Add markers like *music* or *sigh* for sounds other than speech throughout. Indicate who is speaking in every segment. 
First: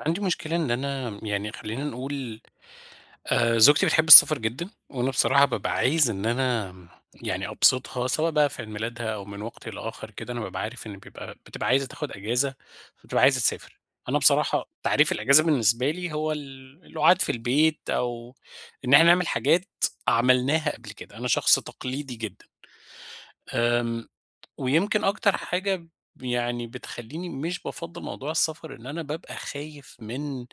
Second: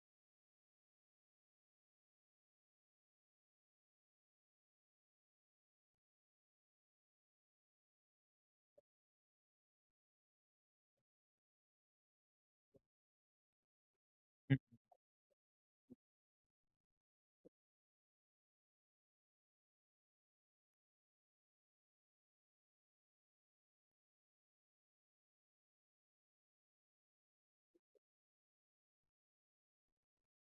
Speaker 1: عندي مشكلة إن أنا يعني خلّينا نقول زوجتي بتحب السفر جدًا، وأنا بصراحة بابقى عايز إن أنا يعني أبسطها، سواء بقى في عيد ميلادها أو من وقت لآخر كده، أنا بابقى عارف إن بتبقى عايزة تاخد إجازة، فبتبقى عايزة تسافر. أنا بصراحة تعريف الإجازة بالنسبة لي هو القعاد في البيت أو إن إحنا نعمل حاجات عملناها قبل كده، أنا شخص تقليدي جدًا. آمم، ويمكن أكتر حاجة يعني بتخلّيني مش بافضّل موضوع السفر إن أنا بابقى خايف من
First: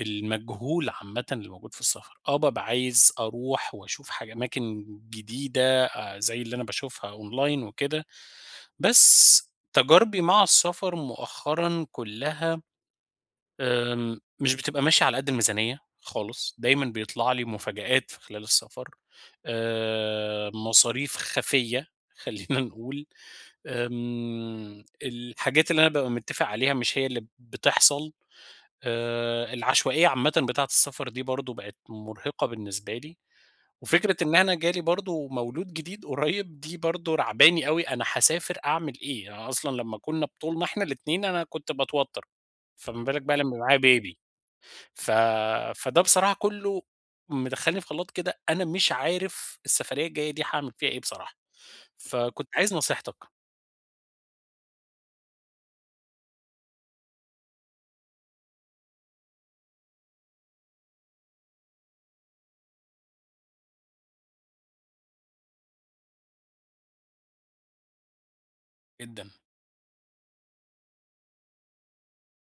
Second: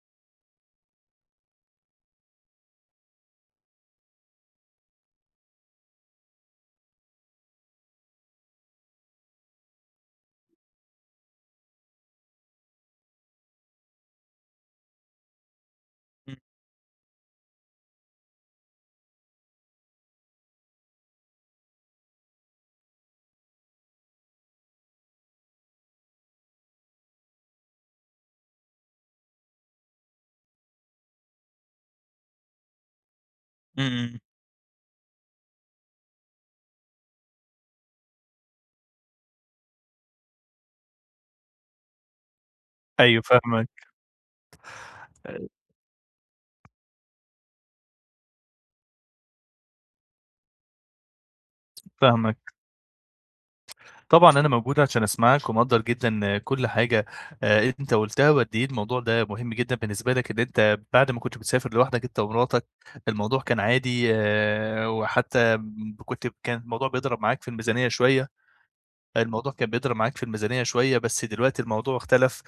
Speaker 1: المجهول عامةً اللي موجود في السفر، بابقى عايز أروح وأشوف أماكن جديدة زي اللي أنا باشوفها أونلاين وكده، بس تجاربي مع السفر مؤخرًا كلها مش بتبقى ماشية على قد الميزانية
Speaker 2: إمم،
Speaker 1: خالص، دايمًا بيطلع لي مفاجآت في خلال السفر، مصاريف خفية *laughs* خلّينا نقول، الحاجات اللي أنا بابقى متفق عليها مش هي اللي بتحصل. العشوائية عامةً بتاعة السفر دي برضه بقت مرهقة بالنسبة لي، وفكرة
Speaker 2: إمم،
Speaker 1: إن أنا جالي برضه مولود جديد قريب دي برضه راعباني أوي أنا هاسافر أعمل إيه؟ أنا أصلًا لمّا كنا بطولنا إحنا الاتنين أنا كنت باتوتر، فما بالك
Speaker 2: أيوه إمم.
Speaker 1: بقى لمّا يبقى معايا
Speaker 2: فاهمك،
Speaker 1: baby ف فده بصراحة كله مدخّلني في خلاط كده أنا مش عارف السفرية الجاية دي هاعمل فيها إيه بصراحة، فكنت
Speaker 2: فاهمك.
Speaker 1: عايز نصيحتك
Speaker 2: طبعًا أنا موجود عشان أسمعك ومقدّر جدًا كل حاجة أنت قُلتها وقد إيه الموضوع ده مهم جدًا بالنسبة لك، إن أنت بعد ما كنت بتسافر لوحدك أنت ومراتك، الموضوع كان عادي وحتى م كنت كان الموضوع بيضرب معاك في الميزانية شوية.
Speaker 1: جدًا.
Speaker 2: الموضوع كان بيضرب معاك في الميزانية شوية، بس دلوقتي الموضوع اختلف،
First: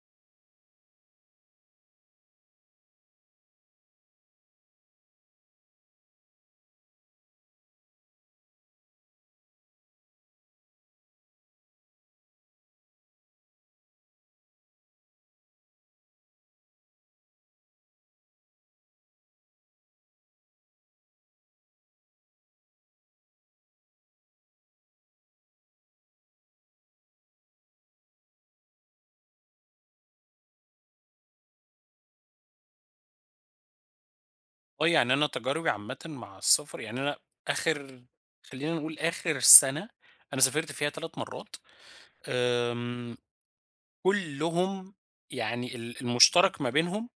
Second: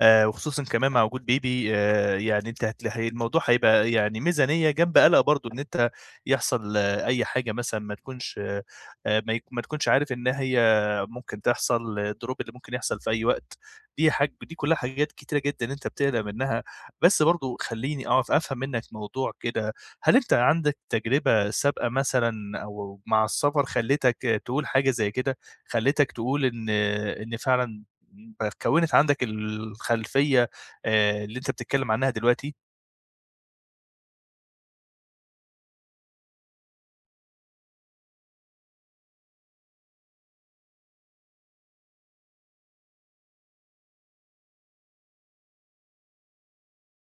Speaker 2: وخصوصًا كمان مع وجود بيبي يعني أنت هت هي الموضوع هيبقى يعني ميزانية جنب قلق برضه إن أنت يحصل أي حاجة مثلًا ما تكونش عارف إن هي ممكن تحصل، الدروب اللي ممكن يحصل في أي وقت، دي كلّها حاجات كتيرة جدًا أنت بتقلق منها، بس برضه خلّيني أعرف أفهم منّك موضوع كده، هل أنت عندك تجربة سابقة مثلًا أو مع السفر خلّتك تقول حاجة زي كده؟ خلّتك تقول إن فعلًا كوِّنت عندك الخلفية اللي أنت بتتكلّم عنها دلوقتي؟
Speaker 1: آه، يعني أنا تجاربي عامةً مع السفر يعني أنا آخر خلّينا نقول آخر سَنة أنا سافرت فيها 3 مرّات، آمم، كُلّهم يعني المشترك ما بينهم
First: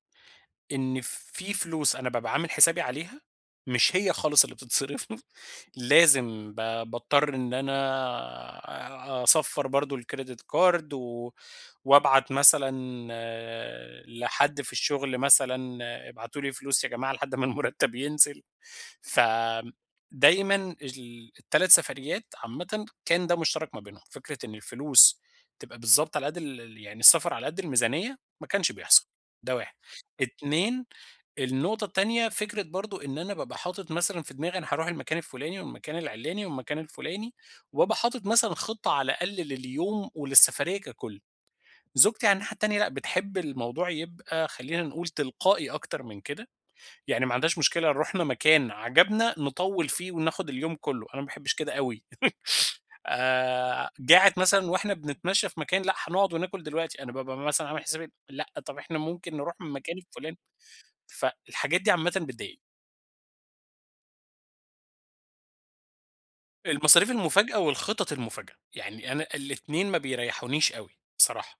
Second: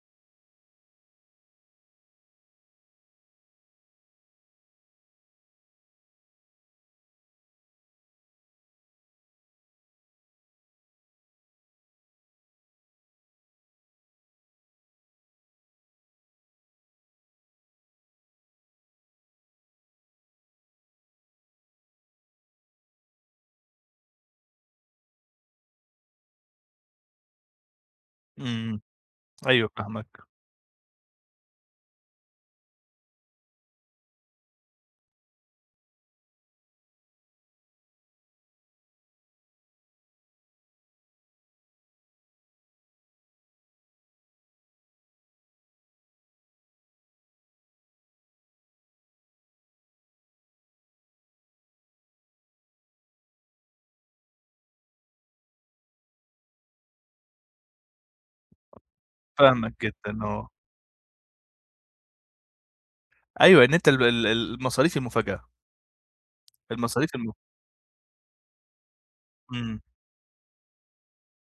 Speaker 1: إن في فلوس أنا بابقى عامل حسابي عليها، مش هي خالص اللي بتتصرف *laughs* لازم باضطر إن أنا أصفّر برضه الكريدت كارد وأبعت مثلًا لحد في الشغل مثلًا ابعتوا لي فلوس يا جماعة لحد ما المُرتّب ينزل. فدايمًا ال3 سفريات عامةً كان ده مشترك ما بينهم، فكرة إن الفلوس تبقى بالضبط على قد ال ال يعني السفر على قد الميزانية ما كانش
Speaker 2: إمم،
Speaker 1: بيحصل، ده
Speaker 2: أيوه
Speaker 1: 1،
Speaker 2: فاهمك،
Speaker 1: 2 النقطة التانية فكرة برضه إن أنا بابقى حاطط مثلًا في دماغي أنا هاروح المكان الفلاني والمكان العلاني والمكان الفلاني، وبابقى حاطط مثلًا خطة على الأقل لليوم وللسفرية ككل. زوجتي على الناحية التانية لأ، بتحب الموضوع يبقى خلّينا نقول تلقائي أكتر من كده. يعني ما عندهاش مشكلة لو رُحنا مكان عجبنا نطوّل فيه وناخد اليوم كلّه، أنا ما باحبش كده أوي، جاعت مثلًا وإحنا بنتمشى في مكان لأ هنقعد وناكل دلوقتي، أنا بابقى مثلًا عامل حسابي لأ طب إحنا ممكن نروح
Speaker 2: فاهمك
Speaker 1: المكان
Speaker 2: جدًا
Speaker 1: الفلاني،
Speaker 2: آه.
Speaker 1: فالحاجات دي عامةً بتضايقني.
Speaker 2: أيوه، إن أنت ال المصاريف المفاجأة،
Speaker 1: المصاريف
Speaker 2: المصاريف الم
Speaker 1: المفاجأة والخطط المفاجأة، يعني أنا
Speaker 2: إمم.
Speaker 1: الاتنين ما بيريحونيش أوي بصراحة،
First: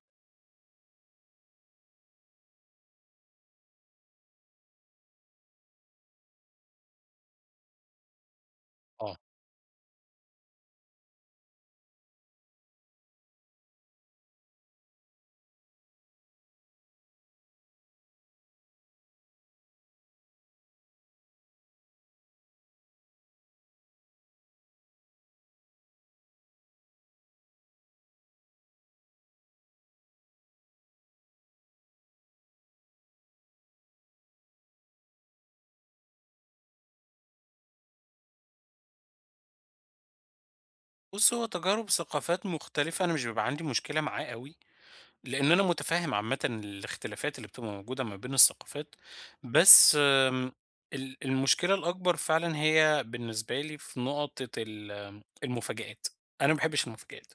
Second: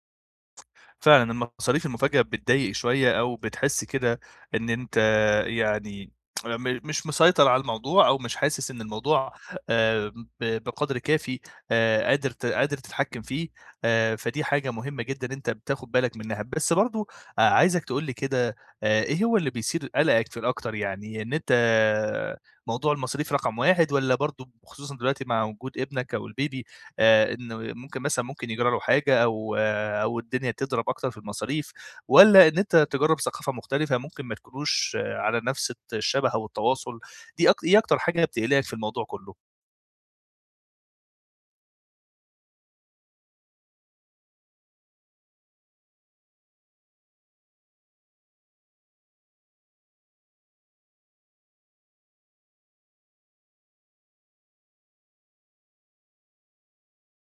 Speaker 2: فعلًا المصاريف المفاجئة بتضايق شوية أو بتحس كده إن أنت يعني مش مسيطر على الموضوع أو مش حاسس إن
Speaker 1: آه.
Speaker 2: الموضوع آآ بقدر كافي قادر تتحكم فيه، فدي حاجة مهمة جدًا أنت بتاخد بالك منها، بس برضه عايزك تقول لي كده إيه هو اللي بيثير قلقك في الأكتر يعني إن أنت موضوع المصاريف رقم 1 والّا برضه خصوصًا دلوقتي مع وجود ابنك أو الBaby إنه ممكن مثلًا ممكن يجرى له حاجة أو الدنيا تضرب أكتر في المصاريف، والّا إن أنت تجرّب ثقافة مختلفة ممكن ما تكونوش على نفس الشبه أو التواصل، دي إيه أكتر حاجة بتقلقك في الموضوع كلّه؟
Speaker 1: بُص هو تجارب ثقافات مختلفة أنا مش بيبقى عندي مشكلة معاه أوي، لإن أنا متفهم عامةً الاختلافات اللي بتبقى موجودة ما بين الثقافات، بس المشكلة الأكبر فعلًا هي بالنسبة لي في نقطة المفاجآت، أنا ما باحبش المفاجآت،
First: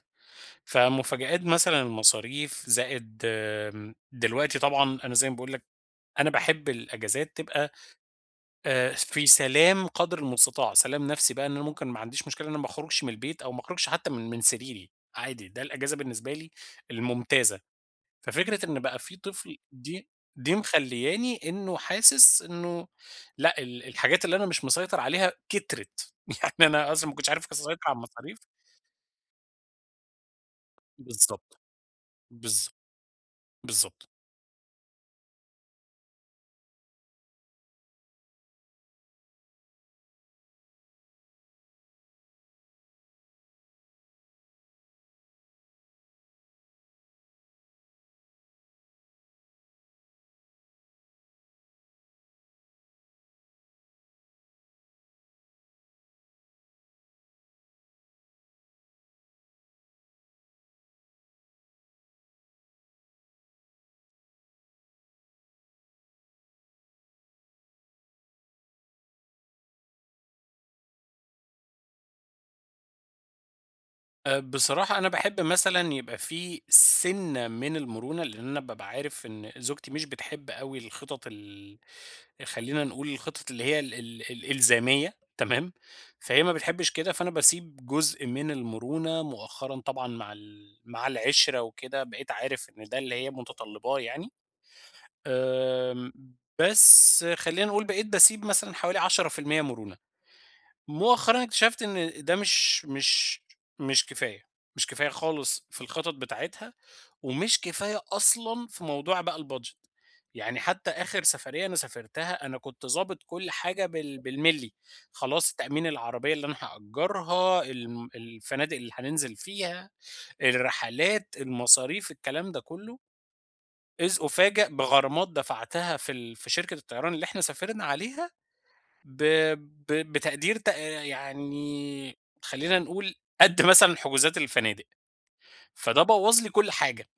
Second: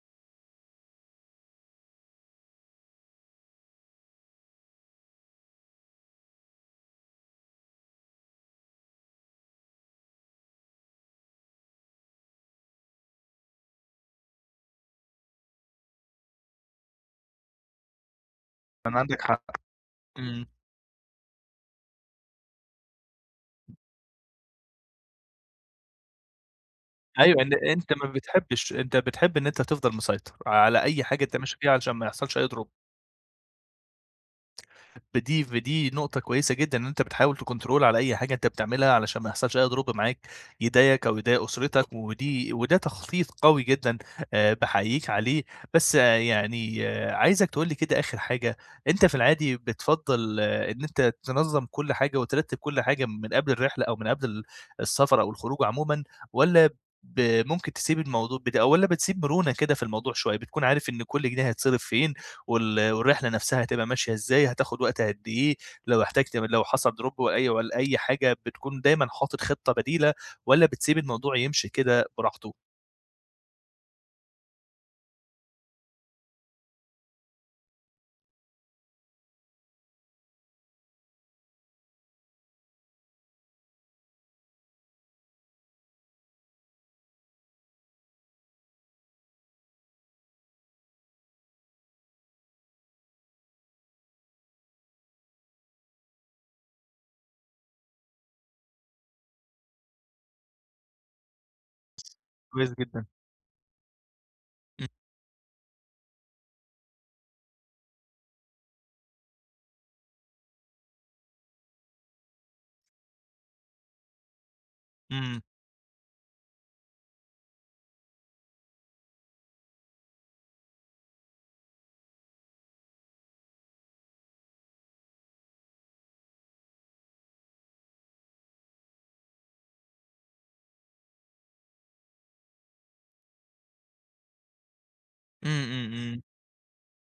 Speaker 1: فمفاجآت مثلًا المصاريف زائد دلوقتي طبعًا أنا زي ما باقول لك أنا باحب الأجازات تبقى في سلام قدر المستطاع، سلام نفسي بقى إن أنا ممكن ما عنديش مشكلة إن أنا ما أخرجش من البيت أو ما أخرجش حتى من سريري، عادي ده الأجازة بالنسبة لي الممتازة. ففكرة إن
Speaker 2: كان
Speaker 1: بقى في
Speaker 2: عندك حق،
Speaker 1: طفل دي
Speaker 2: إمم،
Speaker 1: دي مخلّياني إنه حاسس إنه لأ، الحاجات اللي أنا مش مسيطر عليها كترت، *laughs* يعني أنا أصلًا ما كنتش
Speaker 2: أيوه
Speaker 1: عارف
Speaker 2: إن
Speaker 1: أسيطر
Speaker 2: أنت
Speaker 1: على
Speaker 2: ما
Speaker 1: المصاريف
Speaker 2: بتحبش أنت بتحب إن أنت تفضل مسيطر على أي حاجة أنت ماشي
Speaker 1: بالضبط،
Speaker 2: فيها علشان ما يحصلش أي دروب.
Speaker 1: بالضبط، بالضبط.
Speaker 2: فدي نقطة كويسة جدًا إن أنت بتحاول تكنترول على أي حاجة أنت بتعملها علشان ما يحصلش أي ضرب معاك يضايقك أو يضايق أسرتك، وده تخطيط قوي جدًا باحييك عليه، بس يعني عايزك تقول لي كده آخر حاجة، أنت في العادي بتفضّل إن أنت تنظّم كل حاجة وترتّب كل حاجة من قبل الرحلة أو من قبل السفر أو الخروج عمومًا، والّا ممكن تسيب الموضوع والّا بتسيب مرونة كده في الموضوع شوية، بتكون عارف إن كل جنيه هيتصرف فين والرحلة نفسها هتبقى ماشية إزاي، هتاخد وقت قد إيه، لو حصل drop والّا أي حاجة بتكون دايمًا حاطط خطة بديلة والّا بتسيب الموضوع يمشي كده براحته؟
Speaker 1: بصراحة أنا باحب مثلًا يبقى في سِنّة من المرونة، لإن أنا بابقى عارف إن زوجتي مش بتحب أوي الخطط خلّينا نقول الخطط اللي هي ال ال الإلزامية تمام، فهي ما بتحبش كده، فأنا باسيب جزء من المرونة مؤخرًا طبعًا مع مع العِشرة وكده، بقيت عارف إن ده اللي هي متطلباه يعني، آمم، بس خلّينا نقول بقيت باسيب مثلًا حوالي 10% مرونة. مؤخرًا اكتشفت إن ده
Speaker 2: كويس
Speaker 1: مش
Speaker 2: جدًا.
Speaker 1: مش مش كفاية، مش
Speaker 2: إمم،
Speaker 1: كفاية خالص في الخطط بتاعتها، ومش كفاية أصلًا في موضوع بقى البادجت، يعني حتى آخر سفرية أنا سافرتها أنا كنت ضابط كل حاجة بالملي،
Speaker 2: إمم،
Speaker 1: خلاص تأمين العربية اللي أنا هأجرها، الفنادق اللي هننزل فيها، الرحلات، المصاريف، الكلام ده كله، إذ أُفاجأ بغرامات دفعتها في شركة الطيران اللي إحنا سافرنا عليها ب ب بتقدير يعني خلّينا نقول قد مثلًا حجوزات الفنادق،
Speaker 2: إمم، إمم،
Speaker 1: فده
Speaker 2: إمم.
Speaker 1: بوّظ لي كل حاجة.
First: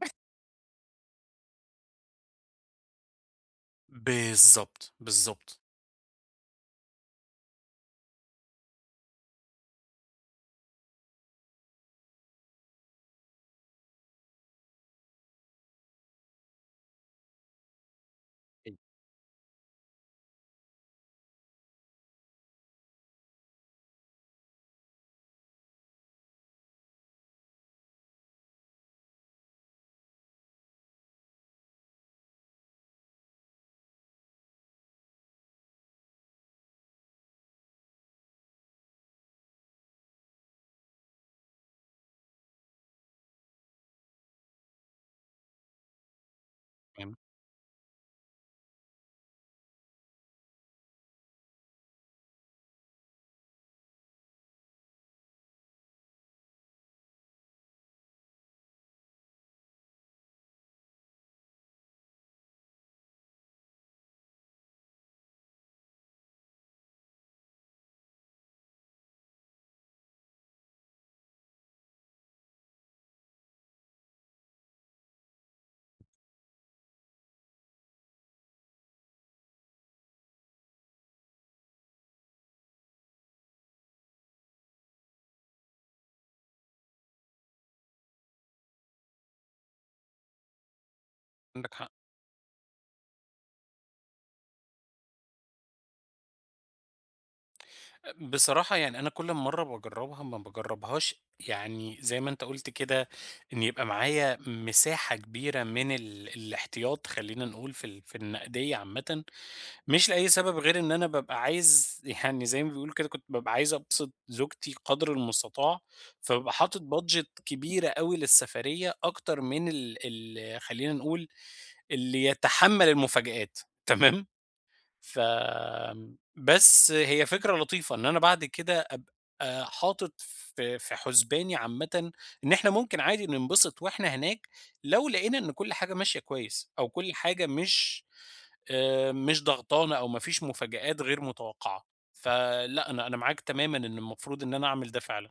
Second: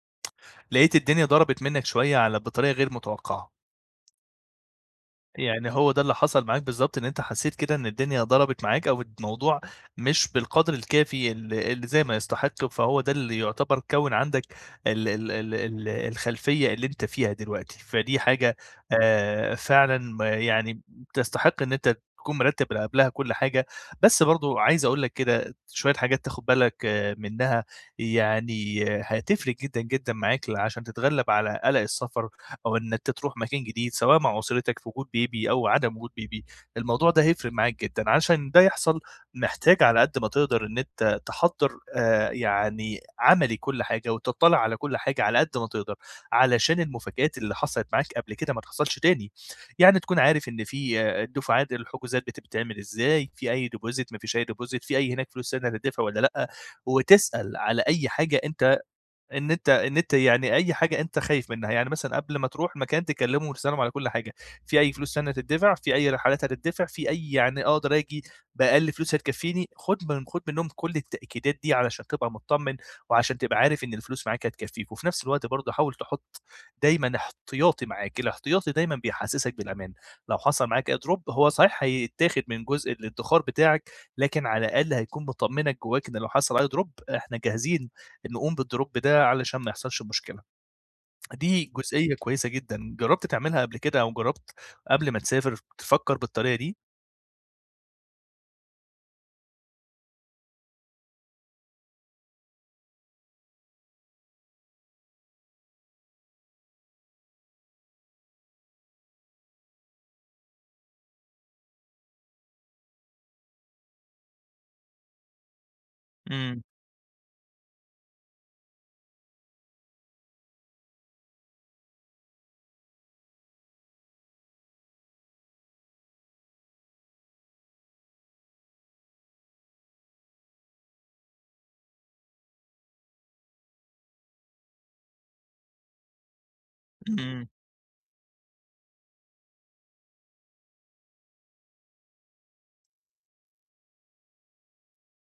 Speaker 2: لقيت الدنيا ضربت منّك شوية بطريقة غير متوقعة.
Speaker 1: بالضبط، بالضبط،
Speaker 2: يعني هو ده اللي حصل معاك بالضبط، إن أنت حسّيت كده إن الدنيا ضربت معاك أو الموضوع مش بالقدْر الكافي اللي زي ما يستحق، فهو ده اللي يعتبر كوّن عندك ال ال ال ال الخلفية اللي أنت فيها دلوقتي، فدي حاجة فعلًا يعني تستحق إن أنت تكون مرتّب قبلها كل حاجة، بس برضه عايز أقول لك كده شوية حاجات تاخد بالك منها، يعني هتفرق جدًا، جدًا معاك عشان تتغلّب على قَلَق السفر أو إن أنت تروح مكان جديد، سواء مع أسرتك في وجود بيبي أو عدم وجود بيبي، الموضوع ده هيفرق معاك جدًا، عشان ده يحصل محتاج على قد ما تقدر إن أنت تحضّر يعني عملي كل حاجة، وتطّلع على كل حاجة على قد ما تقدر، علشان
Speaker 1: فاهم،
Speaker 2: المفاجآت اللي حصلت معاك قبل كده ما تحصلش تاني، يعني تكون عارف إن في الدفعات الحجوزات بتتعمل إزاي، في أي deposit ما فيش أي deposit، في أي هناك فلوس تانية هتدفع والّا لأ، وتسأل على أي حاجة أنت إن أنت يعني أي حاجة أنت خايف منها، يعني مثلًا قبل ما تروح المكان تكلمهم وتسألهم على كل حاجة، في أي فلوس تانية هتدفع، في أي رحلات هتدفع، في أي يعني أقدر آجي بأقل فلوس هتكفيني، خُد منهم كل التأكيدات دي علشان تبقى متطمن، وعشان تبقى عارف إن الفلوس معاك هتكفيك، وفي نفس الوقت برضه حاول تحط دايمًا احتياطي معاك، الاحتياطي دايمًا بيحسسك بالأمان، لو حصل معاك drop هو صحيح هيتاخد من جزء الادخار بتاعك، لكن على الأقل هيكون مطمنك جواك إن لو حصل أي drop إحنا جاهزين. نقوم بالdrop ده علشان ما يحصلش مشكلة. دي
Speaker 1: عندك حق.
Speaker 2: جزئية كويسة جدًا، جرّبت تعملها قبل كده أو جرّبت قبل ما تسافر تفكّر بالطريقة دي؟
Speaker 1: بصراحة يعني أنا كل مرّة باجرّبها ما باجرّبهاش يعني زي ما أنت قُلت كده إن يبقى معايا مساحة كبيرة من الاحتياط خلّينا نقول في النقدية عامةً، مش لأي سبب غير إن أنا بابقى عايز *laughs* يعني زي ما بيقولوا كده كنت بابقى عايز أبسط زوجتي قدر المستطاع، فبابقى
Speaker 2: إمم،
Speaker 1: حاطط budget كبيرة أوي للسفرية أكتر من ال ال خلّينا نقول اللي يتحمّل المفاجآت تمام؟ ف بس هي فكرة لطيفة إن أنا بعد كده أبقى حاطط في حُسباني عامةً إن إحنا ممكن عادي ننبسط وإحنا هناك، لو لقينا إن كل حاجة ماشية كويس، أو كل حاجة
Speaker 2: إمم.
Speaker 1: مش ضغطانا أو ما فيش مفاجآت غير متوقعة. فلأ، أنا معاك تمامًا إن المفروض إن أنا أعمل ده فعلًا،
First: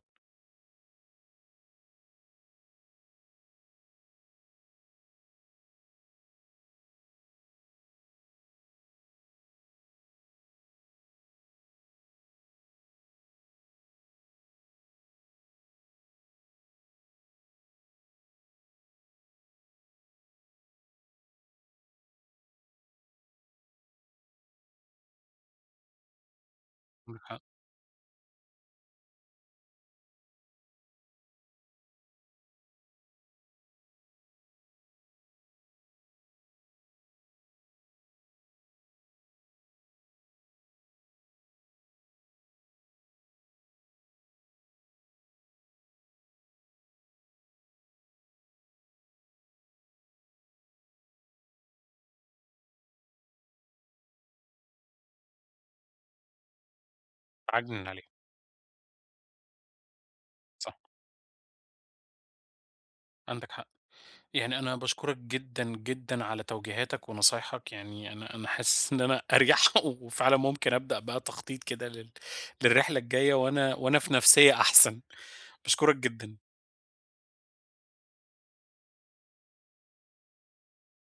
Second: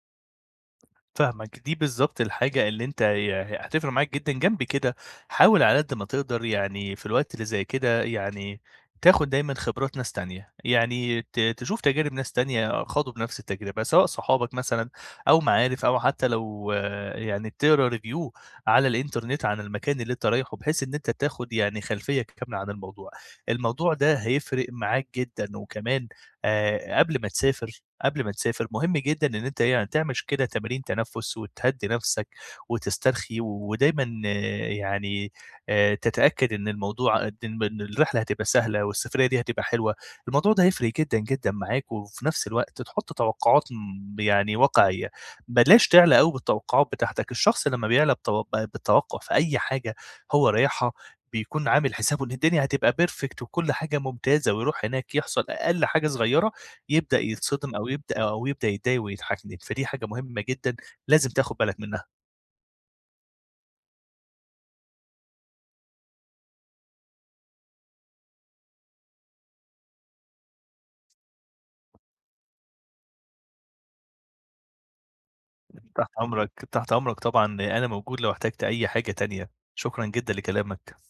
Speaker 2: فاهمك، دي بالضبط الحاجة اللي أنت هتفرق معاك جدًا. جنب كده حاول على قد ما تقدر يعني في الوقت اللي زي كده يعني تاخد دايمًا خبرات ناس تانية، يعني تشوف تجارب ناس تانية خاضوا بنفس التجربة، سواء صحابك مثلًا أو معارف أو حتى لو يعني تقرا review على الإنترنت عن المكان اللي أنت رايحه، بحيث إن أنت تاخد يعني خلفية كاملة عن الموضوع. الموضوع ده هيفرق معاك جدًا، وكمان آآ
Speaker 1: عندك
Speaker 2: قبل ما
Speaker 1: حق،
Speaker 2: تسافر قبل ما تسافر، مهم جدًا إن أنت يعني تعمل كده تمارين تنفُّس وتهدّي نَفْسك وتسترخي، ودايمًا يعني تتأكد إن الموضوع إن إن الرحلة هتبقى سهلة والسفرية دي هتبقى حلوة، الموضوع ده هيفرق جدًا، جدًا معاك وفي نَفْس الوقت تحُط توقعات يعني واقعية، بلاش تعلى أوي بالتوقعات بتاعتك، الشخص لمّا بيعلى بالتوقع في أي حاجة هو رايحها، بيكون عامل حسابه إن الدنيا هتبقى perfect وكل حاجة ممتازة ويروح هناك يحصل أقل حاجة صغيّرة يبدأ يتصدم
Speaker 1: تعجنن
Speaker 2: أو
Speaker 1: عليه،
Speaker 2: يبدأ يتضايق ويضحكني، فدي حاجة مهمة جدًا
Speaker 1: صح،
Speaker 2: لازم تاخد بالك منها.
Speaker 1: عندك حق. يعني أنا باشكرك جدًا، جدًا على توجيهاتك ونصايحك، يعني أنا حاسس إن أنا أريح *laughs* وفعلًا ممكن أبدأ بقى تخطيط كده للرحلة الجاية وأنا في نفسيّة أحسن، باشكرك
Speaker 2: تحت
Speaker 1: جدًا.
Speaker 2: أمرك، تحت أمرك طبعًا أنا موجود لو احتجت أي حاجة تانية. شكرًا جدًا لكلامك.